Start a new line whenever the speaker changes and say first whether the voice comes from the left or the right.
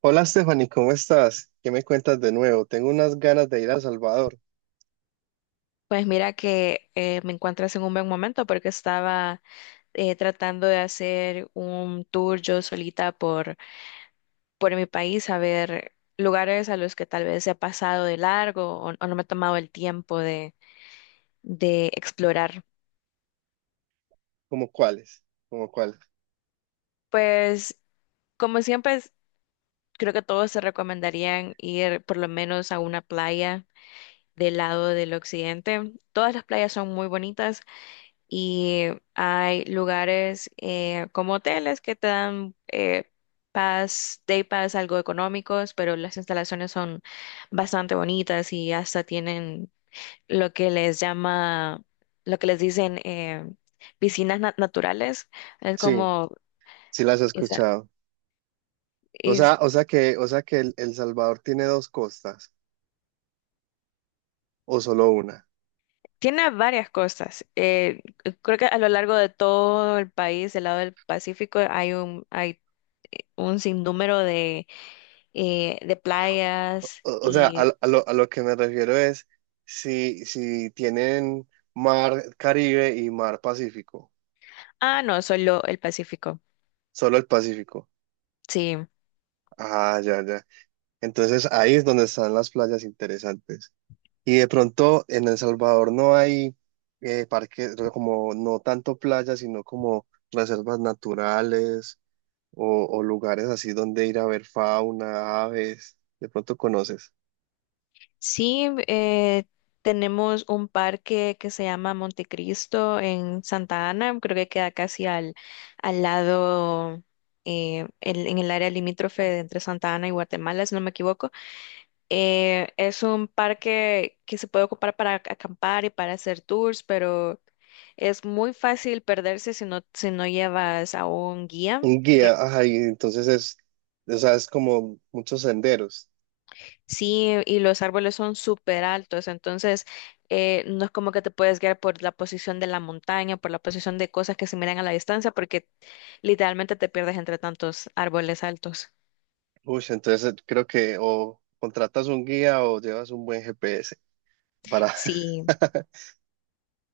right: Hola Stephanie, ¿cómo estás? ¿Qué me cuentas de nuevo? Tengo unas ganas de ir a Salvador.
left: Pues mira que me encuentras en un buen momento porque estaba tratando de hacer un tour yo solita por mi país, a ver lugares a los que tal vez he pasado de largo o no me he tomado el tiempo de explorar.
right: ¿Cómo cuáles? ¿Cómo cuáles?
left: Pues como siempre, creo que todos se recomendarían ir por lo menos a una playa del lado del occidente. Todas las playas son muy bonitas y hay lugares como hoteles que te dan pass, day pass algo económicos, pero las instalaciones son bastante bonitas y hasta tienen lo que les llama, lo que les dicen piscinas naturales. Es
right: Sí,
left: como,
right: sí las he
left: esa-
right: escuchado.
left: es-
right: O sea que el, El Salvador tiene dos costas o solo una.
left: Tiene varias cosas. Creo que a lo largo de todo el país, del lado del Pacífico, hay un sinnúmero de playas
right: O sea, a,
left: y...
right: lo, a lo que me refiero es si, si tienen mar Caribe y mar Pacífico,
left: Ah, no, solo el Pacífico.
right: solo el Pacífico.
left: Sí,
right: Ah, ya, ya. Entonces ahí es donde están las playas interesantes. Y de pronto en El Salvador no hay parques, como no tanto playas, sino como reservas naturales o lugares así donde ir a ver fauna, aves. De pronto conoces.
left: sí, tenemos un parque que se llama Montecristo en Santa Ana, creo que queda casi al, al lado, en el área limítrofe de entre Santa Ana y Guatemala, si no me equivoco. Es un parque que se puede ocupar para acampar y para hacer tours, pero... Es muy fácil perderse si no, si no llevas a un guía.
right: Un guía, ajá, y entonces es, o sea, es como muchos senderos.
left: Sí, y los árboles son súper altos, entonces no es como que te puedes guiar por la posición de la montaña, por la posición de cosas que se miran a la distancia, porque literalmente te pierdes entre tantos árboles altos.
right: Uy, entonces creo que o contratas un guía o llevas un buen GPS para…
left: Sí,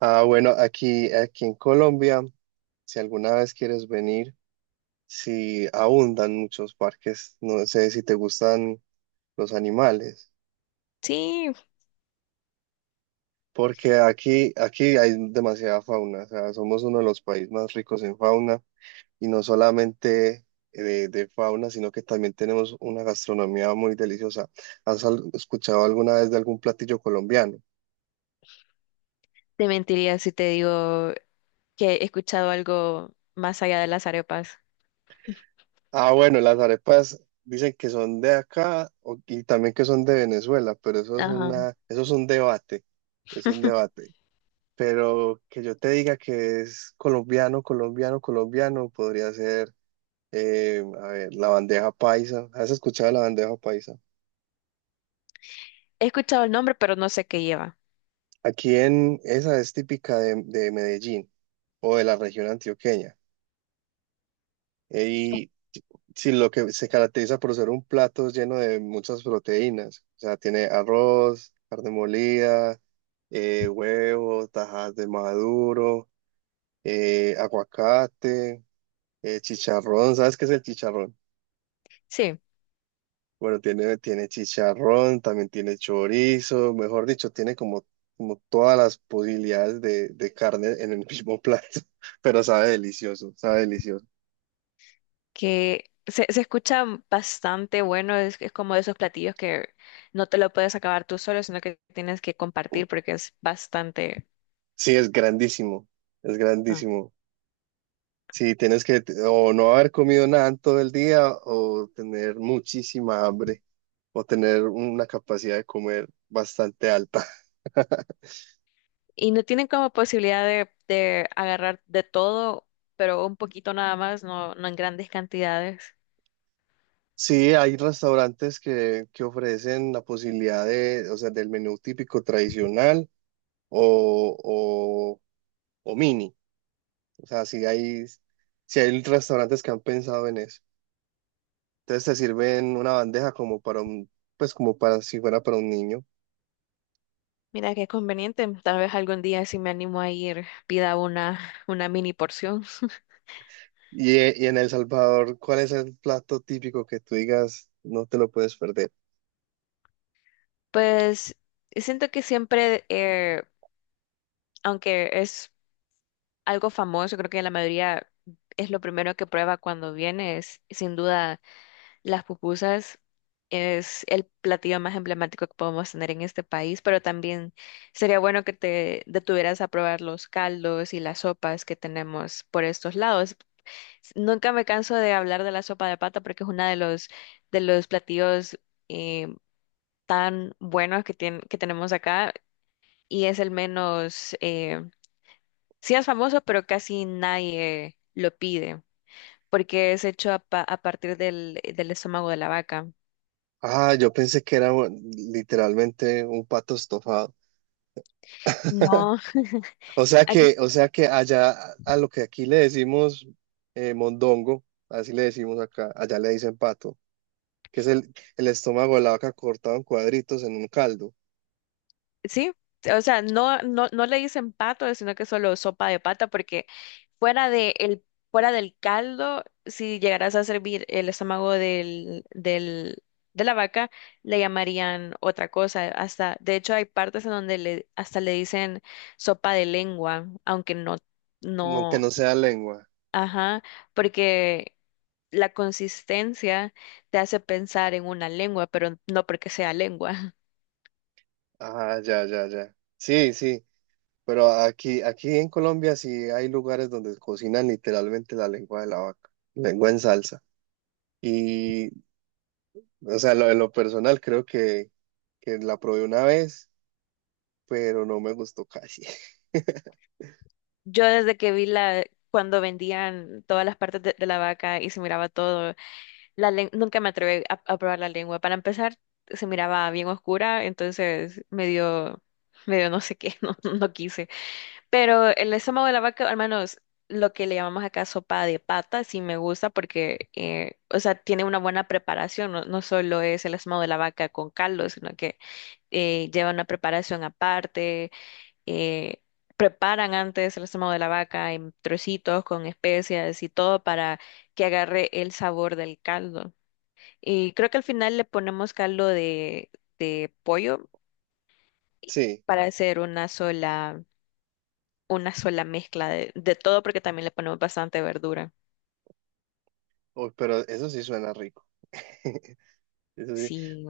right: Ah, bueno, aquí, aquí en Colombia, si alguna vez quieres venir, si abundan muchos parques, no sé si te gustan los animales,
left: sí,
right: porque aquí, aquí hay demasiada fauna, o sea, somos uno de los países más ricos en fauna y no solamente de fauna, sino que también tenemos una gastronomía muy deliciosa. ¿Has escuchado alguna vez de algún platillo colombiano?
left: te mentiría si te digo que he escuchado algo más allá de las arepas.
right: Ah, bueno, las arepas dicen que son de acá y también que son de Venezuela, pero eso es
left: Ajá.
right: una, eso es un debate, es un debate. Pero que yo te diga que es colombiano, colombiano, colombiano, podría ser, a ver, la bandeja paisa. ¿Has escuchado la bandeja paisa?
left: He escuchado el nombre, pero no sé qué lleva.
right: Aquí en esa es típica de Medellín o de la región antioqueña. Y sí, lo que se caracteriza por ser un plato lleno de muchas proteínas. O sea, tiene arroz, carne molida, huevo, tajas de maduro, aguacate, chicharrón. ¿Sabes qué es el chicharrón?
left: Sí.
right: Bueno, tiene, tiene chicharrón, también tiene chorizo, mejor dicho, tiene como, como todas las posibilidades de carne en el mismo plato, pero sabe delicioso, sabe delicioso.
left: Que se escucha bastante bueno, es como de esos platillos que no te lo puedes acabar tú solo, sino que tienes que compartir porque es bastante...
right: Sí, es grandísimo, es
left: ah.
right: grandísimo. Sí, tienes que o no haber comido nada en todo el día o tener muchísima hambre o tener una capacidad de comer bastante alta.
left: Y no tienen como posibilidad de agarrar de todo, pero un poquito nada más, no, no en grandes cantidades.
right: Sí, hay restaurantes que ofrecen la posibilidad de, o sea, del menú típico tradicional, o, o, o mini. O sea, si hay, si hay restaurantes que han pensado en eso. Entonces te sirven una bandeja como para un, pues como para si fuera para un niño.
left: Mira qué conveniente, tal vez algún día si me animo a ir, pida una mini porción.
right: Y en El Salvador, ¿cuál es el plato típico que tú digas no te lo puedes perder?
left: Pues siento que siempre, aunque es algo famoso, creo que la mayoría es lo primero que prueba cuando viene, es sin duda las pupusas. Es el platillo más emblemático que podemos tener en este país, pero también sería bueno que te detuvieras a probar los caldos y las sopas que tenemos por estos lados. Nunca me canso de hablar de la sopa de pata porque es uno de los platillos eh, tan buenos que, que tenemos acá y es el menos, sí es famoso, pero casi nadie lo pide, porque es hecho a, a partir del, del estómago de la vaca.
right: Ah, yo pensé que era literalmente un pato estofado.
left: No, aquí
right: O sea que allá a lo que aquí le decimos mondongo, así le decimos acá, allá le dicen pato, que es el estómago de la vaca cortado en cuadritos en un caldo,
left: sí, o sea, no, no, no le dicen pato, sino que solo sopa de pata, porque fuera de el, fuera del caldo, si llegaras a servir el estómago del, del, de la vaca, le llamarían otra cosa. Hasta, de hecho, hay partes en donde le, hasta le dicen sopa de lengua, aunque no.
right: no, que
left: No.
right: no sea lengua.
left: Ajá, porque la consistencia te hace pensar en una lengua, pero no porque sea lengua.
right: Ah, ya, ya, ya. Sí, sí, pero aquí, aquí en Colombia sí hay lugares donde cocinan literalmente la lengua de la vaca, lengua en salsa. Y, o sea, lo, en lo personal creo que la probé una vez, pero no me gustó casi.
left: Yo desde que vi la, cuando vendían todas las partes de la vaca y se miraba todo, nunca me atreví a probar la lengua. Para empezar, se miraba bien oscura, entonces medio, medio no sé qué, no, no quise. Pero el estómago de la vaca, al menos lo que le llamamos acá sopa de pata, sí me gusta porque, o sea, tiene una buena preparación. No, no solo es el estómago de la vaca con caldo, sino que lleva una preparación aparte. eh, Preparan antes el estómago de la vaca en trocitos con especias y todo para que agarre el sabor del caldo. Y creo que al final le ponemos caldo de pollo
right: Sí,
left: para hacer una sola, una sola mezcla de todo porque también le ponemos bastante verdura.
right: oh, pero eso sí suena rico. Eso sí,
left: Sí.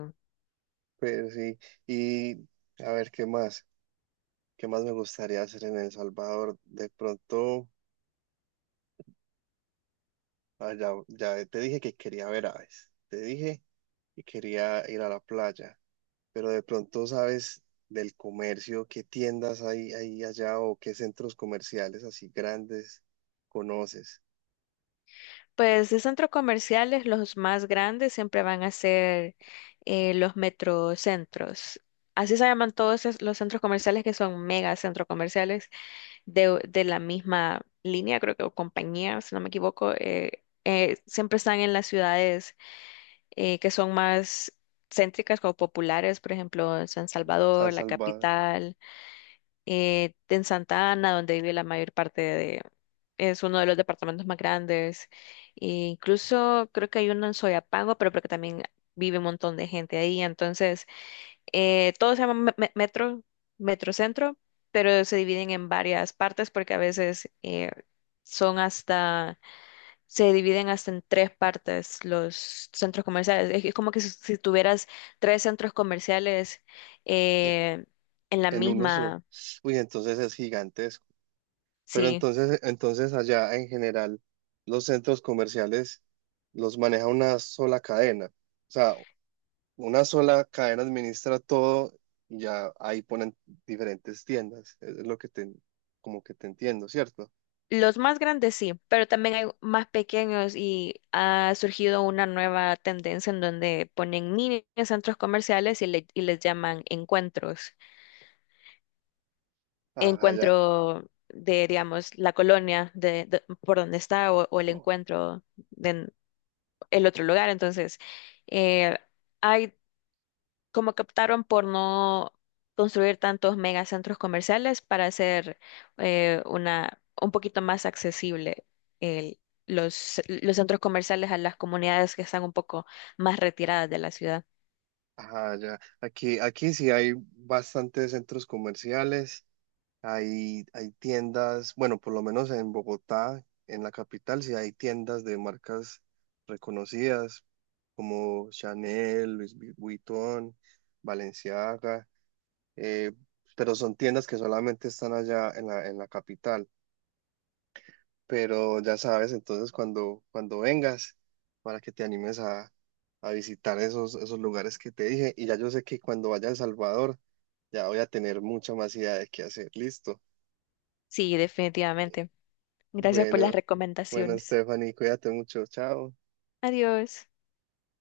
right: pero sí. Y a ver, ¿qué más? ¿Qué más me gustaría hacer en El Salvador? De pronto, ah, ya, ya te dije que quería ver aves, te dije que quería ir a la playa, pero de pronto sabes del comercio, qué tiendas hay ahí allá o qué centros comerciales así grandes conoces.
left: Pues de centros comerciales, los más grandes siempre van a ser los metrocentros. Así se llaman todos los centros comerciales que son mega centros comerciales de la misma línea, creo que o compañía, si no me equivoco. Siempre están en las ciudades que son más céntricas o populares, por ejemplo, San
right: San
left: Salvador, la
right: Salvador,
left: capital. En Santa Ana, donde vive la mayor parte de... Es uno de los departamentos más grandes. E incluso creo que hay uno en Soyapango, pero porque también vive un montón de gente ahí. Entonces, todo se llama metro, metrocentro, pero se dividen en varias partes porque a veces son hasta... Se dividen hasta en tres partes los centros comerciales. Es como que si, si tuvieras tres centros comerciales
right: en,
left: eh, en la
right: en uno solo.
left: misma...
right: Uy, entonces es gigantesco. Pero
left: Sí.
right: entonces, entonces allá en general, los centros comerciales los maneja una sola cadena. O sea, una sola cadena administra todo y ya ahí ponen diferentes tiendas. Es lo que te, como que te entiendo, ¿cierto?
left: Los más grandes sí, pero también hay más pequeños y ha surgido una nueva tendencia en donde ponen mini centros comerciales y, y les llaman encuentros.
right: Ajá, ya.
left: Encuentro de, digamos, la colonia de, por donde está o el encuentro de el otro lugar. Entonces, eh, hay como que optaron por no construir tantos megacentros comerciales para hacer una un poquito más accesible el- los centros comerciales a las comunidades que están un poco más retiradas de la ciudad.
right: Ajá, ya. Aquí, aquí sí hay bastantes centros comerciales, hay tiendas, bueno, por lo menos en Bogotá, en la capital, sí hay tiendas de marcas reconocidas como Chanel, Vuitton, Balenciaga, eh, pero son tiendas que solamente están allá en la capital. Pero ya sabes, entonces cuando, cuando vengas, para que te animes a visitar esos, esos lugares que te dije, y ya yo sé que cuando vaya a El Salvador, ya voy a tener mucha más idea de qué hacer, listo.
left: Sí, definitivamente. Gracias por las
right: Bueno, bueno,
left: recomendaciones.
right: Stephanie, cuídate mucho, chao.
left: Adiós.